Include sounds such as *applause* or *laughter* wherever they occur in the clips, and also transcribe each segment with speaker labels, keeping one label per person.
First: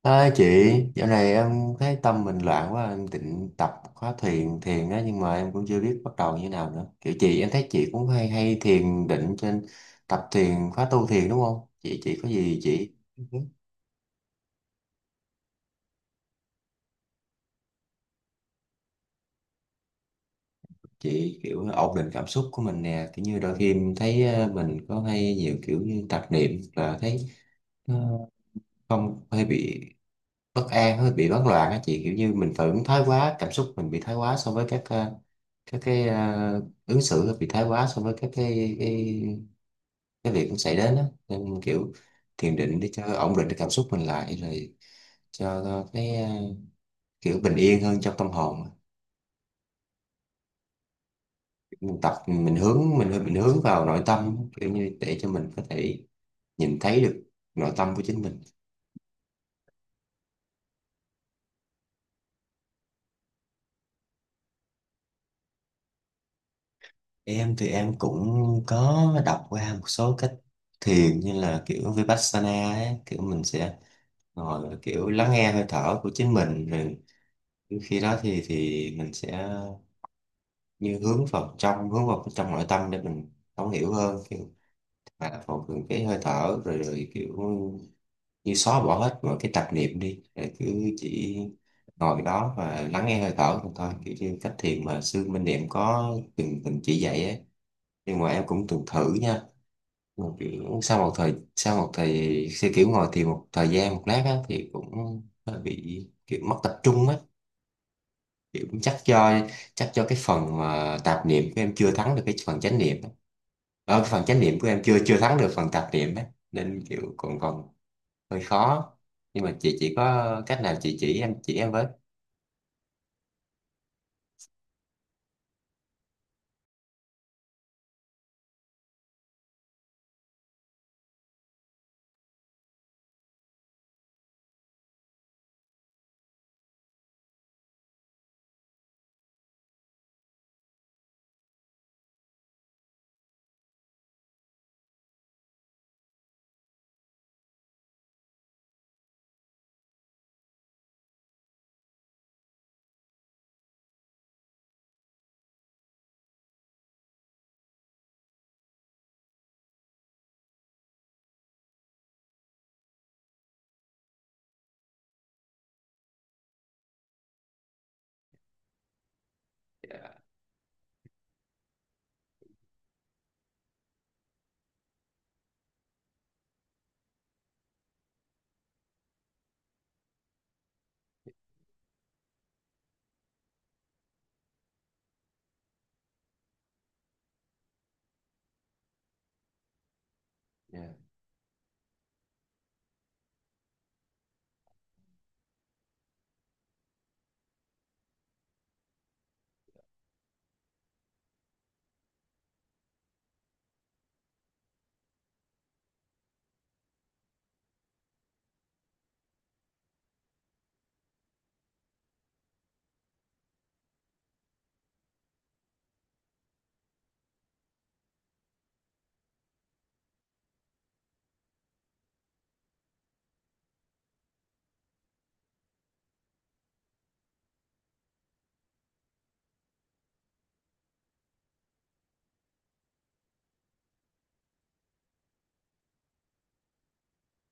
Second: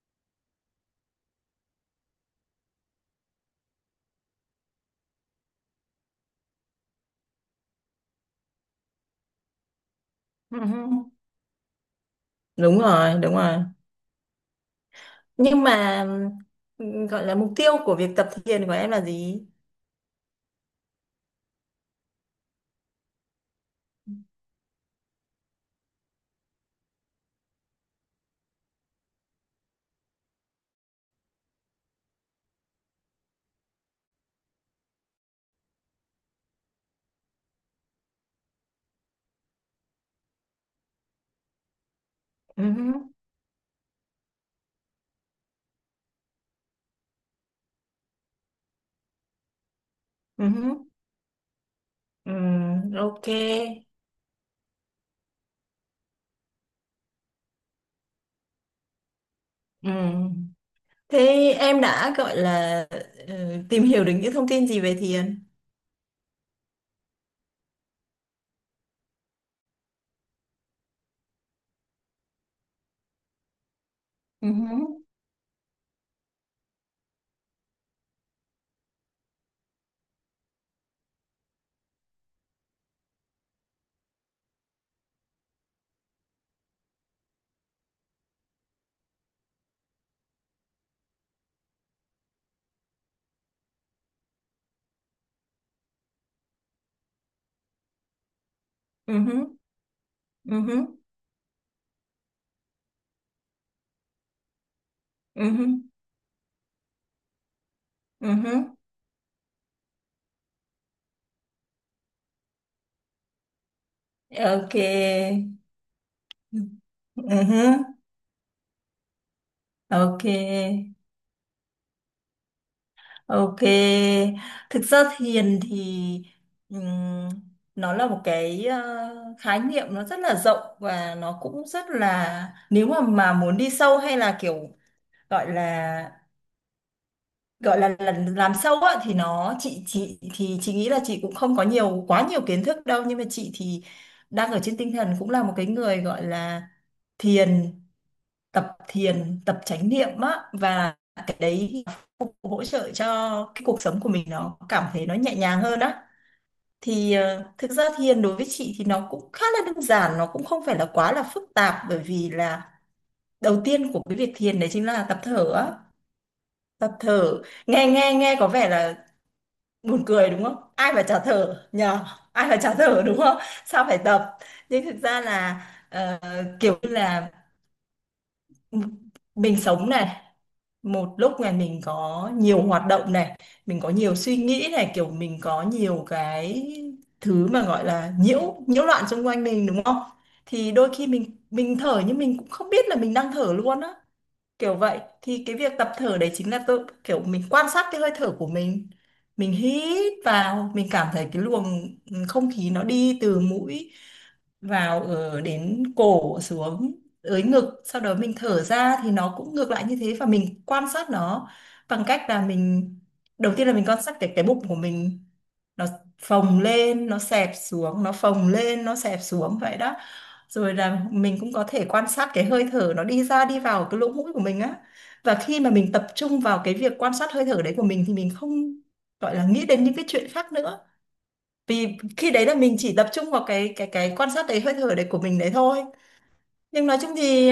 Speaker 1: À, chị, dạo này em thấy tâm mình loạn quá, em định tập khóa thiền thiền đó nhưng mà em cũng chưa biết bắt đầu như nào nữa. Kiểu chị em thấy chị cũng hay hay thiền định trên tập thiền
Speaker 2: Ừ,
Speaker 1: khóa tu thiền đúng không? Chị có gì
Speaker 2: đúng rồi, đúng rồi. Nhưng mà gọi là mục tiêu của việc tập thiền của em là gì?
Speaker 1: chị kiểu ổn định cảm xúc của mình nè, kiểu như đôi khi em thấy mình có hay nhiều kiểu như tạp niệm là thấy ờ, không hay bị bất an hơi bị hoảng loạn á chị, kiểu như mình phải ứng thái quá, cảm xúc mình bị thái quá so với các ứng xử bị thái quá so với cái việc cũng xảy đến á, nên kiểu thiền
Speaker 2: Ừ,
Speaker 1: định để cho ổn định cái cảm xúc mình lại, rồi cho kiểu bình yên hơn trong tâm hồn á.
Speaker 2: ừ,
Speaker 1: Mình tập
Speaker 2: ừ,
Speaker 1: mình hướng mình
Speaker 2: ok.
Speaker 1: mình hướng vào nội tâm kiểu như để cho mình có thể nhìn thấy được nội tâm của chính mình.
Speaker 2: Ừ. Thế em đã gọi là ừ, tìm hiểu được những thông tin gì về thiền?
Speaker 1: Em thì em cũng có đọc qua một số cách thiền như là kiểu Vipassana ấy, kiểu mình sẽ
Speaker 2: Ừ,
Speaker 1: ngồi và kiểu lắng nghe hơi thở của chính mình rồi khi đó thì mình sẽ như hướng vào trong nội tâm để mình thấu hiểu hơn, kiểu mà phòng ngừa cái hơi thở rồi, kiểu như xóa bỏ hết mọi cái tạp niệm đi rồi cứ chỉ ngồi đó và lắng nghe hơi thở thôi thôi, kiểu như cách thiền mà sư Minh Niệm có từng từng chỉ dạy ấy. Nhưng mà em cũng từng
Speaker 2: ừ,
Speaker 1: thử
Speaker 2: ừ,
Speaker 1: nha, một
Speaker 2: ừ,
Speaker 1: sau một thời sẽ kiểu ngồi thì một thời gian, một lát á, thì cũng hơi
Speaker 2: ừ,
Speaker 1: bị kiểu mất tập trung á. Kiểu
Speaker 2: ừ.
Speaker 1: chắc do cái phần mà tạp niệm của em chưa thắng được cái phần chánh niệm á. Ờ, cái phần chánh niệm của
Speaker 2: Ok.
Speaker 1: em chưa chưa thắng được phần tạp niệm á, nên kiểu còn
Speaker 2: Ừ,
Speaker 1: còn hơi khó, nhưng mà chị chỉ
Speaker 2: ok.
Speaker 1: có cách nào chị chỉ em, chỉ em với.
Speaker 2: Ok, thực ra thiền thì ừm, nó là một cái khái niệm nó rất là rộng, và nó cũng rất là, nếu mà muốn đi sâu hay là kiểu gọi là là làm sâu á, thì nó chị thì chị nghĩ là chị cũng không có nhiều quá nhiều kiến thức đâu, nhưng mà chị thì đang ở trên tinh thần cũng là một cái người gọi là thiền tập thiền, tập chánh niệm á, và cái đấy cũng hỗ trợ cho cái cuộc sống của mình, nó cảm thấy nó nhẹ nhàng hơn á. Thì thực ra thiền đối với chị thì nó cũng khá là đơn giản, nó cũng không phải là quá là phức tạp, bởi vì là đầu tiên của cái việc thiền đấy chính là tập thở á, tập thở. Nghe nghe nghe có vẻ là buồn cười, đúng không? Ai mà chả thở nhờ. Ai mà chả thở, đúng không? Sao phải tập? Nhưng thực ra là ờ, kiểu như là, ừ, mình sống này, một lúc này mình có nhiều hoạt động này, mình có nhiều suy nghĩ này, kiểu mình có nhiều cái thứ mà gọi là nhiễu nhiễu loạn xung quanh mình, đúng không? Thì
Speaker 1: Dạ,
Speaker 2: đôi khi mình thở, nhưng mình cũng không biết là mình đang thở luôn á, kiểu vậy. Thì cái việc tập thở đấy chính là tôi kiểu mình quan sát cái hơi thở của mình. Mình hít vào, mình cảm thấy cái luồng không khí nó đi từ mũi vào, ở đến cổ, xuống tới ngực, sau đó mình thở ra thì nó cũng ngược lại như thế, và mình quan sát nó bằng cách là mình, đầu tiên là mình quan sát cái bụng của mình, nó phồng lên nó xẹp xuống, nó phồng lên nó xẹp xuống, vậy đó. Rồi là mình cũng có thể quan sát cái hơi thở nó đi ra đi vào cái lỗ mũi của mình á. Và khi mà mình tập trung vào cái việc quan sát hơi thở đấy của mình thì mình không gọi là nghĩ đến những cái chuyện khác nữa, vì khi đấy là mình chỉ tập trung vào cái quan sát đấy, hơi thở đấy của mình đấy thôi. Nhưng nói chung thì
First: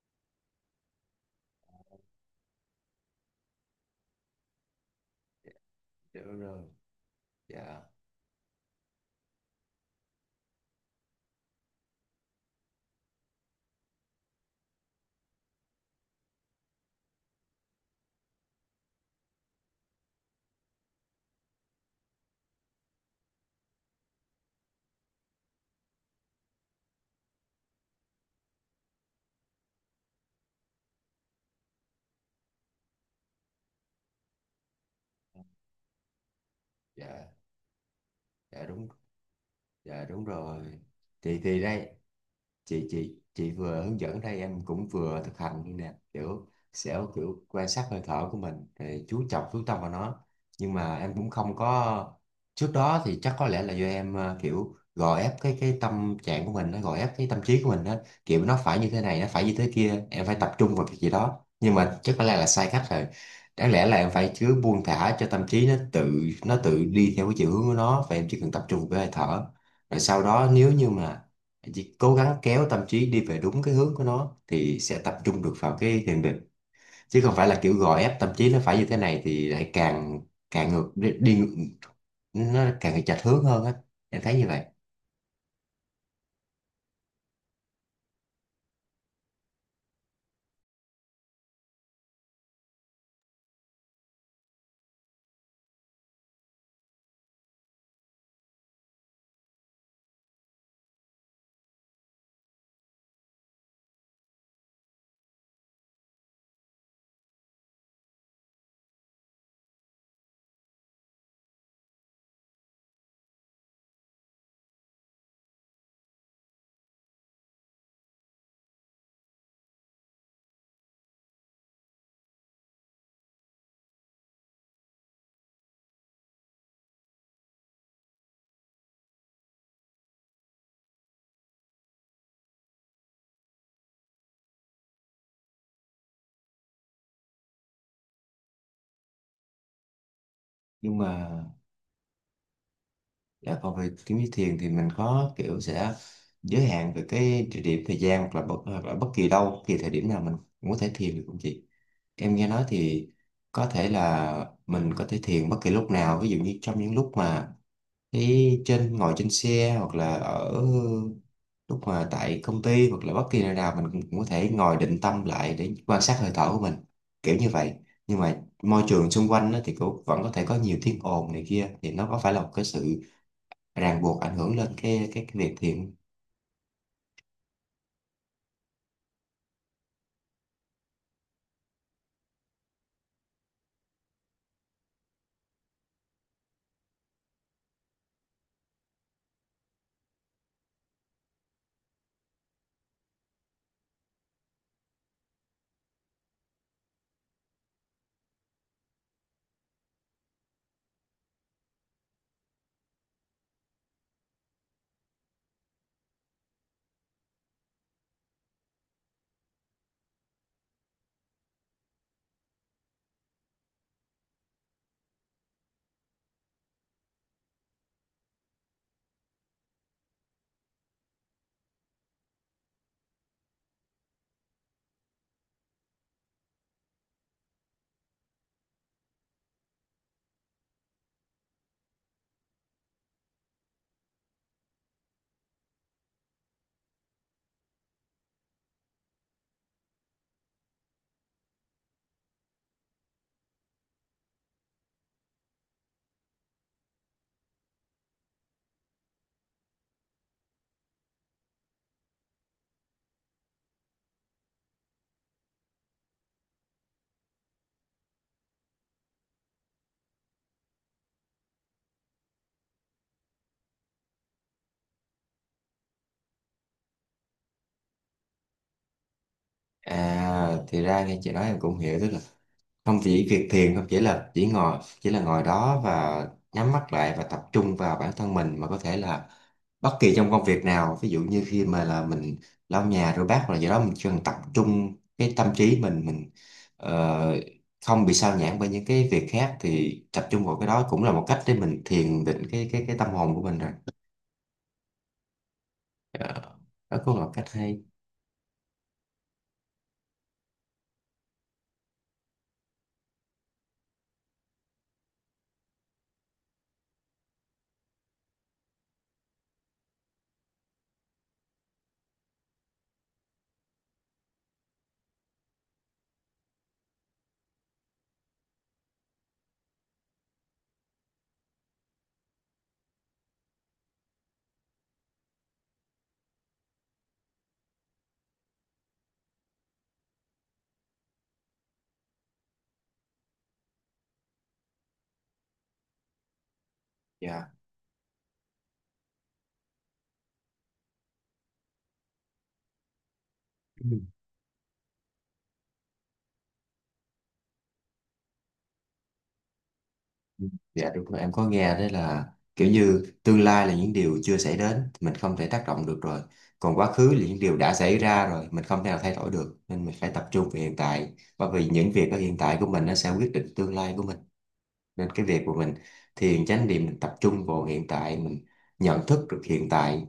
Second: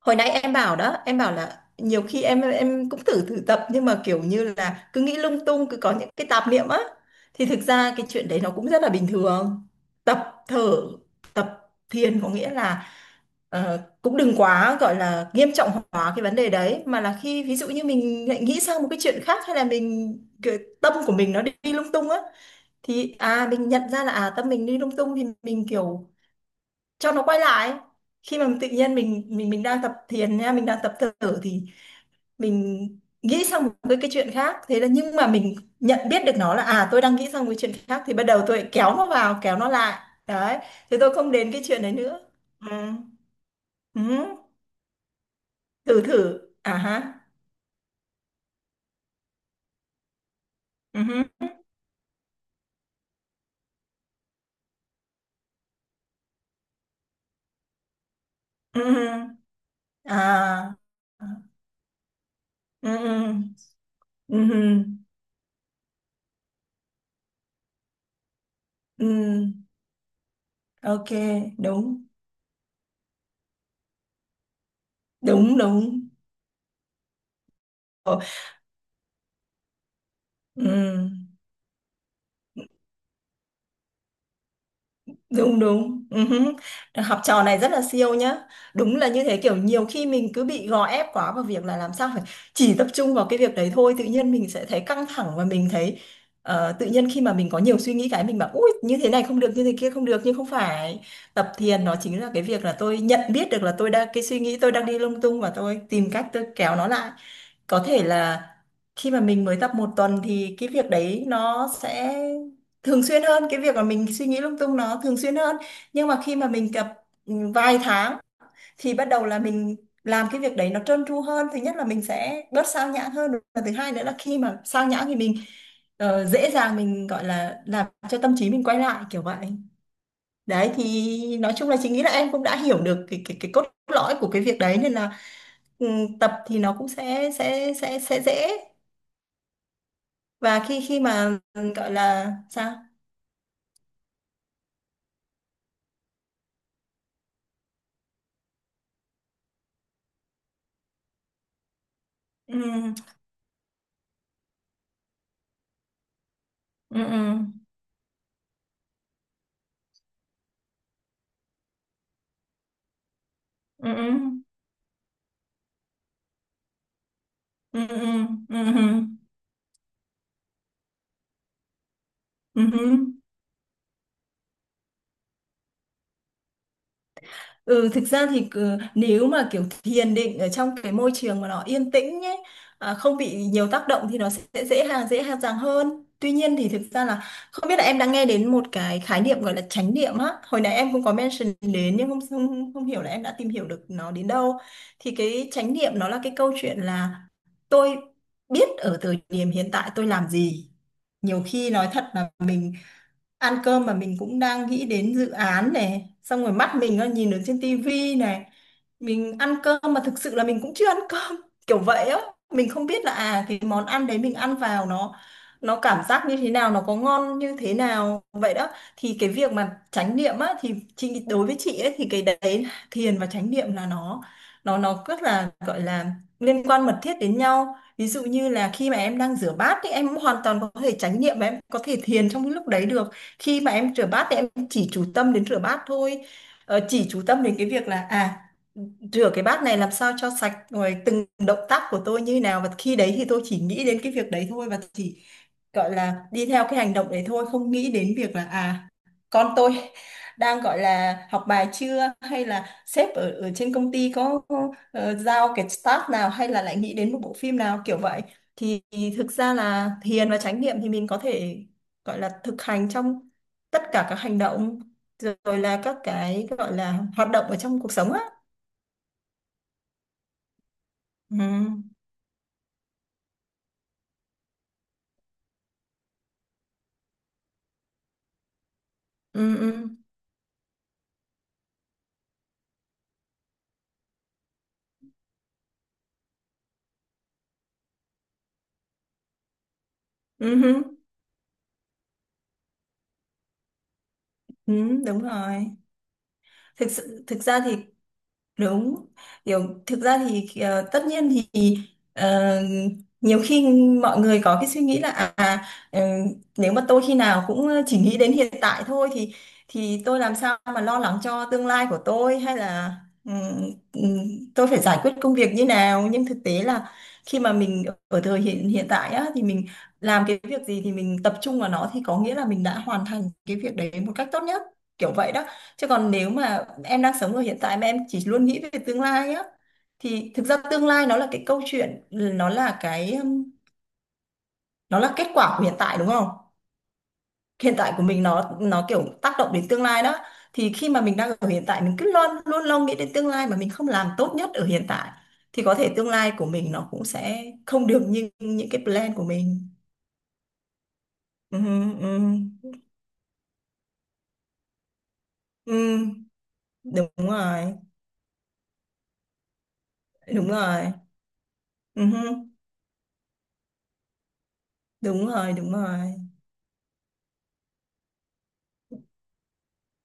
Speaker 2: hồi nãy em bảo đó, em bảo là nhiều khi em cũng thử thử tập, nhưng mà kiểu như là cứ nghĩ lung tung, cứ có những
Speaker 1: dạ
Speaker 2: cái
Speaker 1: đúng
Speaker 2: tạp
Speaker 1: rồi.
Speaker 2: niệm á, thì thực
Speaker 1: Dạ,
Speaker 2: ra cái chuyện đấy nó cũng rất là bình thường. Tập thở, tập thiền có nghĩa là cũng đừng quá gọi là nghiêm trọng hóa cái vấn đề đấy, mà là khi ví dụ như mình lại nghĩ sang một cái chuyện khác, hay là mình, cái tâm của mình nó đi lung tung á, thì à mình nhận ra là à tâm mình đi lung tung, thì mình kiểu cho nó quay lại. Khi mà tự nhiên mình đang tập thiền nha, mình đang tập thở, thì mình nghĩ sang một cái chuyện khác, thế là, nhưng mà mình nhận biết được nó là à tôi đang nghĩ
Speaker 1: dạ,
Speaker 2: sang một cái chuyện khác, thì bắt đầu
Speaker 1: dạ
Speaker 2: tôi
Speaker 1: đúng.
Speaker 2: kéo nó vào, kéo nó lại.
Speaker 1: Dạ đúng
Speaker 2: Đấy,
Speaker 1: rồi.
Speaker 2: thế tôi không
Speaker 1: Thì
Speaker 2: đến cái chuyện
Speaker 1: đây
Speaker 2: đấy nữa. Ừ.
Speaker 1: chị vừa hướng
Speaker 2: Ừ.
Speaker 1: dẫn, đây em cũng vừa thực hành như nè,
Speaker 2: Thử thử,
Speaker 1: kiểu
Speaker 2: à
Speaker 1: sẽ
Speaker 2: ha.
Speaker 1: kiểu quan sát hơi thở của mình rồi chú trọng chú tâm vào nó. Nhưng mà
Speaker 2: Ừ
Speaker 1: em
Speaker 2: hứ.
Speaker 1: cũng không có, trước đó thì chắc có lẽ là do em kiểu gò ép cái tâm trạng của mình, nó gò ép cái tâm trí của mình đó, kiểu nó phải
Speaker 2: Ừ.
Speaker 1: như thế này, nó
Speaker 2: Ừ.
Speaker 1: phải như thế kia, em phải tập trung
Speaker 2: À.
Speaker 1: vào cái gì đó, nhưng mà chắc có lẽ là sai cách
Speaker 2: Ừ.
Speaker 1: rồi.
Speaker 2: Ừ.
Speaker 1: Đáng lẽ là em phải
Speaker 2: Ừ
Speaker 1: cứ
Speaker 2: hứ.
Speaker 1: buông thả cho tâm trí nó tự, nó tự đi theo cái chiều hướng của nó, và em chỉ cần tập trung vào cái hơi
Speaker 2: Ừ.
Speaker 1: thở, rồi sau đó nếu như
Speaker 2: Ok.
Speaker 1: mà chỉ
Speaker 2: Đúng,
Speaker 1: cố gắng kéo tâm trí đi về đúng cái hướng của nó thì sẽ tập trung được
Speaker 2: đúng,
Speaker 1: vào
Speaker 2: đúng.
Speaker 1: cái thiền định, chứ không phải là kiểu gò ép
Speaker 2: Ồ,
Speaker 1: tâm trí nó phải như thế này thì lại càng càng ngược
Speaker 2: ừ.
Speaker 1: đi, nó càng chệch hướng hơn á. Em thấy như vậy.
Speaker 2: Đúng, đúng, ừ hứ. Học trò này rất là siêu nhá. Đúng là như thế, kiểu nhiều khi mình cứ bị gò ép quá vào việc là làm sao phải chỉ tập trung vào cái việc đấy thôi, tự nhiên mình sẽ thấy căng thẳng, và mình thấy tự nhiên khi mà mình có nhiều suy nghĩ cái mình bảo ui như thế này không được, như thế kia không được, nhưng không phải. Tập thiền nó chính là cái việc là tôi nhận biết được là tôi đang, cái suy nghĩ tôi đang đi lung tung, và tôi tìm cách tôi kéo nó lại. Có thể là khi mà mình mới tập một tuần thì cái việc đấy nó sẽ thường xuyên hơn, cái việc mà mình suy nghĩ lung tung nó thường xuyên hơn. Nhưng mà khi mà mình tập vài tháng, thì bắt đầu là mình làm cái việc đấy nó trơn tru hơn. Thứ nhất là mình sẽ bớt sao nhãng hơn, và thứ hai nữa là khi mà sao nhãng thì mình dễ dàng mình gọi là làm cho tâm trí mình quay lại, kiểu vậy. Đấy, thì nói chung là chị nghĩ là em cũng đã hiểu được cái cốt lõi của cái việc đấy, nên là ừ, tập thì nó cũng sẽ dễ. Và khi
Speaker 1: Nhưng
Speaker 2: khi
Speaker 1: mà
Speaker 2: mà gọi là sao.
Speaker 1: dạ, còn về kiếm như thiền thì mình có kiểu sẽ giới hạn về cái địa điểm thời gian, hoặc là hoặc là bất kỳ đâu, bất kỳ thời điểm nào mình cũng có thể thiền được không chị? Em nghe nói
Speaker 2: Ừ,
Speaker 1: thì có thể là mình có thể thiền bất kỳ lúc nào, ví dụ như trong những
Speaker 2: ừ,
Speaker 1: lúc
Speaker 2: ừ,
Speaker 1: mà trên ngồi trên xe, hoặc là ở lúc mà tại công ty, hoặc là bất kỳ nơi nào mình
Speaker 2: ừ,
Speaker 1: cũng cũng có thể ngồi định tâm lại để quan sát hơi thở của mình, kiểu như vậy.
Speaker 2: ừ, ừ, ừ,
Speaker 1: Nhưng mà
Speaker 2: ừ, ừ,
Speaker 1: môi
Speaker 2: ừ,
Speaker 1: trường xung quanh đó thì cũng vẫn có thể có nhiều tiếng ồn này kia, thì nó có phải là một cái
Speaker 2: ừ.
Speaker 1: sự
Speaker 2: Ừ.
Speaker 1: ràng buộc ảnh hưởng lên cái việc thiền.
Speaker 2: Ừ, thực ra thì nếu mà kiểu thiền định ở trong cái môi trường mà nó yên tĩnh nhé, à, không bị nhiều tác động thì nó sẽ dễ dàng hơn. Tuy nhiên thì thực ra là, không biết là em đã nghe đến một cái khái niệm gọi là chánh niệm á. Hồi nãy em cũng có mention đến, nhưng không không, không hiểu là em đã tìm hiểu được nó đến đâu. Thì cái chánh niệm nó là cái câu chuyện là tôi biết ở thời điểm hiện tại tôi làm gì. Nhiều khi nói thật là mình ăn cơm mà mình cũng đang nghĩ đến dự án này, xong rồi mắt mình nó nhìn ở trên tivi này, mình ăn cơm mà thực sự là mình cũng chưa ăn cơm *laughs* kiểu vậy á. Mình không biết là à cái món ăn đấy mình ăn vào nó cảm giác như thế nào, nó có ngon như thế nào, vậy đó. Thì cái việc mà chánh niệm á, thì chị, đối với chị ấy thì cái đấy, thiền và chánh niệm là nó rất là gọi là liên quan mật thiết đến nhau. Ví dụ như là khi mà em đang rửa bát thì em hoàn toàn có thể chánh niệm, và em có thể thiền trong cái lúc đấy được. Khi mà em rửa bát thì em chỉ chú tâm đến rửa bát thôi, chỉ chú tâm đến cái việc là à rửa cái bát này làm sao cho sạch, rồi từng động tác của tôi như thế nào, và khi đấy thì tôi chỉ nghĩ đến cái việc đấy thôi, và chỉ gọi là đi theo cái hành động đấy thôi, không nghĩ đến việc là à con tôi đang gọi là học bài chưa, hay là sếp ở ở trên công ty có giao cái task nào, hay là lại nghĩ đến một bộ phim nào, kiểu vậy. Thì thực ra là thiền và chánh niệm thì mình có thể gọi là thực hành trong tất cả các hành động, rồi là các cái gọi là hoạt động ở trong cuộc sống á.
Speaker 1: À, thì ra nghe chị nói
Speaker 2: Ừ,
Speaker 1: em cũng hiểu, tức là không chỉ việc thiền, không chỉ là chỉ là ngồi đó và nhắm mắt lại và tập trung vào bản thân mình, mà có thể là
Speaker 2: ừ, ừ,
Speaker 1: bất kỳ trong công việc nào, ví dụ như khi mà là mình lau nhà rửa bát hoặc là gì đó, mình chỉ cần tập trung cái tâm trí mình ờ, không bị sao nhãng bởi những cái việc khác, thì tập trung vào
Speaker 2: ừ,
Speaker 1: cái
Speaker 2: ừ,
Speaker 1: đó cũng là một cách để mình thiền định cái cái tâm hồn của mình rồi.
Speaker 2: ừ, đúng rồi.
Speaker 1: Ờ,
Speaker 2: Thực
Speaker 1: đó cũng là
Speaker 2: sự,
Speaker 1: một
Speaker 2: thực
Speaker 1: cách
Speaker 2: ra
Speaker 1: hay.
Speaker 2: thì đúng, kiểu thực ra thì tất nhiên thì ờ, nhiều khi mọi người có cái suy nghĩ là à ờ, nếu mà tôi khi nào cũng chỉ nghĩ đến hiện tại thôi thì tôi làm sao mà lo lắng cho tương lai của tôi, hay là ừm, ừm, tôi phải giải quyết công việc như nào, nhưng thực tế là khi mà mình ở thời hiện hiện tại á, thì mình làm cái việc gì thì mình tập trung vào nó, thì có nghĩa là mình đã hoàn thành cái việc đấy một cách tốt nhất, kiểu vậy đó. Chứ còn nếu mà em đang sống ở hiện tại mà em chỉ luôn nghĩ về tương lai á, thì thực ra tương lai nó là cái câu chuyện, nó là cái nó là kết quả của hiện tại, đúng không?
Speaker 1: Dạ.
Speaker 2: Hiện tại của mình nó kiểu tác động đến tương lai đó. Thì khi mà mình đang ở hiện tại mình cứ luôn luôn luôn nghĩ đến tương lai mà mình không làm tốt nhất ở hiện tại, thì có thể tương lai của mình nó cũng sẽ không được như những cái plan của mình.
Speaker 1: Dạ đúng rồi, em có
Speaker 2: Ừ,
Speaker 1: nghe đấy là
Speaker 2: ừ,
Speaker 1: kiểu như tương lai là những điều chưa xảy đến, mình không thể tác động được
Speaker 2: ừ,
Speaker 1: rồi. Còn quá khứ
Speaker 2: đúng
Speaker 1: là những điều đã
Speaker 2: rồi,
Speaker 1: xảy ra rồi, mình không thể nào thay đổi được. Nên mình phải tập trung
Speaker 2: đúng
Speaker 1: về hiện
Speaker 2: rồi,
Speaker 1: tại, bởi vì những việc ở hiện
Speaker 2: ừ,
Speaker 1: tại của mình nó sẽ quyết định tương lai của mình, nên cái
Speaker 2: đúng
Speaker 1: việc của
Speaker 2: rồi,
Speaker 1: mình
Speaker 2: đúng rồi.
Speaker 1: thiền chánh niệm mình tập trung vào hiện tại, mình nhận thức được hiện tại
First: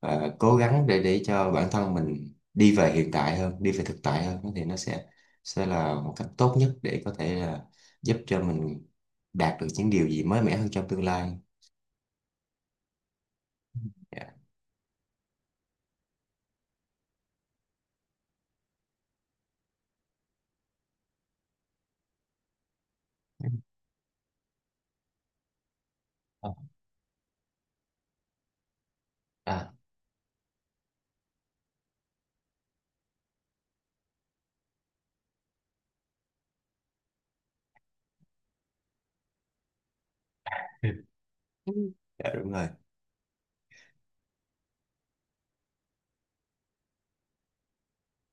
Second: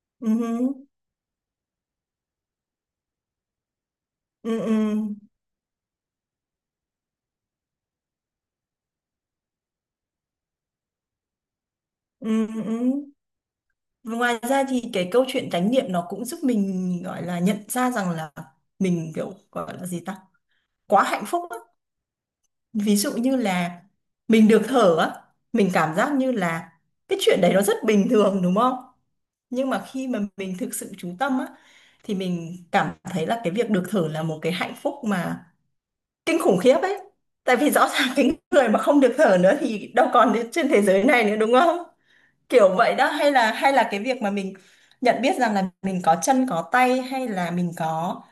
Speaker 1: và cố
Speaker 2: Ừ.
Speaker 1: gắng để cho bản thân mình đi về hiện tại hơn, đi về thực tại hơn,
Speaker 2: Ừ,
Speaker 1: thì nó
Speaker 2: ừ,
Speaker 1: sẽ là một cách tốt nhất để có thể là giúp cho mình đạt được những điều gì mới mẻ hơn trong tương lai.
Speaker 2: ừ, ừ. Ừ. Và
Speaker 1: Dạ.
Speaker 2: ngoài ra thì cái câu chuyện chánh niệm nó cũng giúp mình gọi là nhận ra rằng là mình, kiểu gọi là gì ta, quá hạnh phúc á. Ví dụ như là mình được thở á, mình cảm giác như
Speaker 1: Ờ,
Speaker 2: là cái chuyện đấy nó rất bình thường, đúng không? Nhưng
Speaker 1: à.
Speaker 2: mà khi mà mình thực sự chú tâm á, thì mình cảm thấy là cái việc được thở là một cái hạnh phúc mà kinh khủng khiếp ấy. Tại vì rõ ràng *laughs* cái người mà không được thở nữa thì đâu còn trên thế giới này nữa, đúng không?
Speaker 1: Dạ đúng rồi.
Speaker 2: Kiểu vậy đó, hay là cái việc mà mình nhận biết rằng là mình có chân có tay, hay là mình có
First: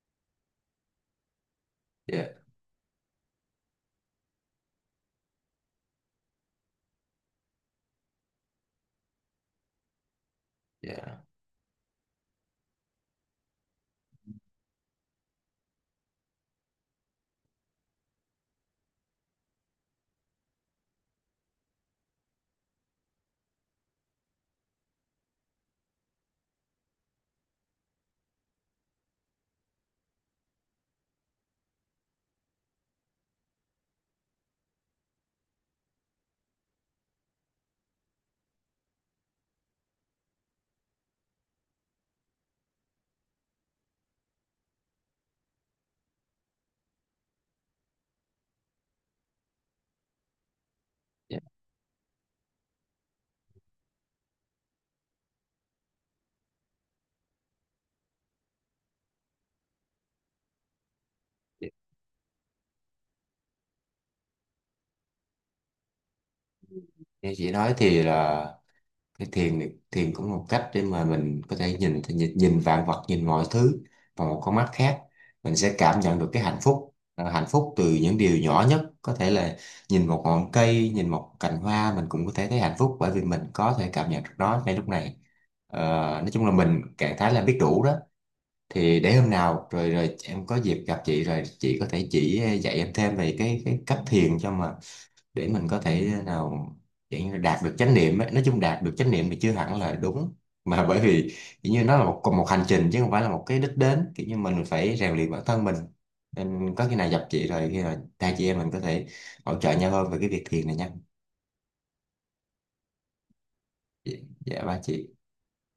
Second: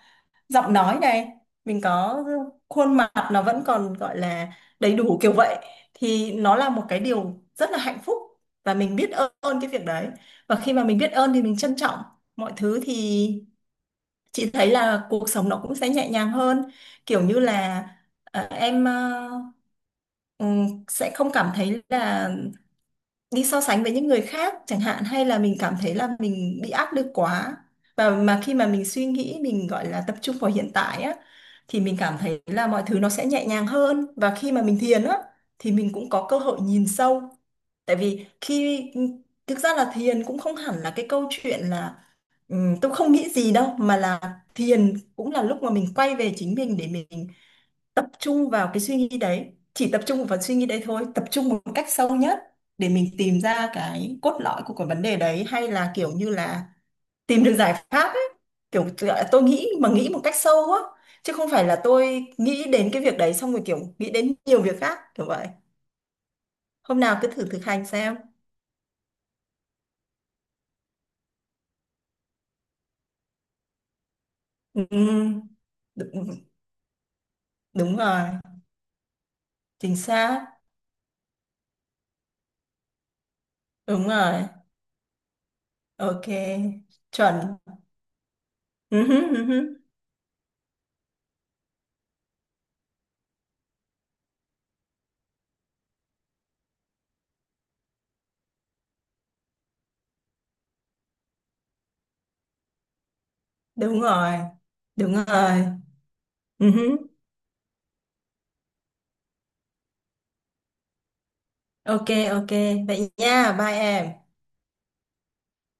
Speaker 2: giọng nói này, mình có
Speaker 1: Dạ,
Speaker 2: khuôn mặt nó vẫn còn gọi là đầy đủ, kiểu vậy, thì nó là một cái điều rất là hạnh phúc, và mình biết ơn cái việc đấy. Và khi mà mình biết
Speaker 1: dạ.
Speaker 2: ơn thì mình trân trọng mọi thứ, thì chị thấy là cuộc sống nó cũng sẽ nhẹ nhàng hơn. Kiểu như là em ừ, sẽ không cảm thấy là đi so sánh với những người khác chẳng hạn, hay là mình cảm thấy là mình bị áp lực quá. Và khi mà mình suy nghĩ, mình gọi là tập trung vào hiện tại á, thì mình cảm thấy là mọi thứ nó sẽ nhẹ nhàng hơn. Và khi mà mình thiền á thì mình cũng có cơ hội nhìn sâu, tại vì khi, thực ra là thiền cũng không hẳn là cái câu chuyện là tôi không nghĩ gì đâu, mà là thiền cũng là lúc mà mình quay về chính mình để mình tập trung vào cái suy nghĩ đấy, chỉ tập trung vào suy nghĩ đấy thôi, tập
Speaker 1: Dạ.
Speaker 2: trung một cách sâu nhất, để mình tìm ra cái cốt lõi của cái vấn đề đấy, hay là kiểu như là tìm được giải pháp ấy, kiểu tôi nghĩ mà nghĩ một cách sâu á, chứ không phải là tôi nghĩ đến cái việc đấy xong rồi kiểu nghĩ đến nhiều việc khác, kiểu vậy. Hôm nào cứ
Speaker 1: Như
Speaker 2: thử
Speaker 1: chị
Speaker 2: thực
Speaker 1: nói
Speaker 2: hành
Speaker 1: thì
Speaker 2: xem.
Speaker 1: là cái thiền này- thiền cũng là một cách để mà mình có thể nhìn nhìn, nhìn vạn vật, nhìn mọi thứ bằng một con mắt khác,
Speaker 2: Ừ,
Speaker 1: mình sẽ cảm nhận được cái
Speaker 2: đúng,
Speaker 1: hạnh phúc, à, hạnh phúc từ
Speaker 2: đúng
Speaker 1: những
Speaker 2: rồi,
Speaker 1: điều nhỏ nhất, có thể là
Speaker 2: chính
Speaker 1: nhìn một
Speaker 2: xác.
Speaker 1: ngọn cây, nhìn một cành hoa, mình cũng có thể thấy hạnh phúc, bởi vì mình có thể
Speaker 2: Đúng
Speaker 1: cảm nhận được
Speaker 2: rồi.
Speaker 1: nó ngay lúc này. Ờ,
Speaker 2: Ok.
Speaker 1: nói chung là mình trạng thái là biết
Speaker 2: Chuẩn.
Speaker 1: đủ đó. Thì
Speaker 2: Ừ
Speaker 1: để
Speaker 2: hứ,
Speaker 1: hôm
Speaker 2: ừ
Speaker 1: nào
Speaker 2: hứ.
Speaker 1: rồi rồi em có dịp gặp chị rồi chị có thể chỉ dạy em thêm về cái cách thiền, cho mà để mình có thể nào kiểu như đạt được chánh niệm ấy. Nói chung đạt được chánh niệm thì chưa hẳn là đúng, mà bởi vì kiểu như nó là một một hành trình chứ không phải là một cái đích
Speaker 2: Đúng
Speaker 1: đến, kiểu
Speaker 2: rồi,
Speaker 1: như mình phải
Speaker 2: đúng
Speaker 1: rèn luyện bản thân
Speaker 2: rồi.
Speaker 1: mình.
Speaker 2: Ừ
Speaker 1: Nên có khi
Speaker 2: hứ.
Speaker 1: nào gặp chị rồi, khi nào hai chị em mình có thể hỗ trợ nhau hơn về cái việc thiền này nha.
Speaker 2: Ok, ok. Vậy nha, bye em.
Speaker 1: Dạ, dạ ba chị.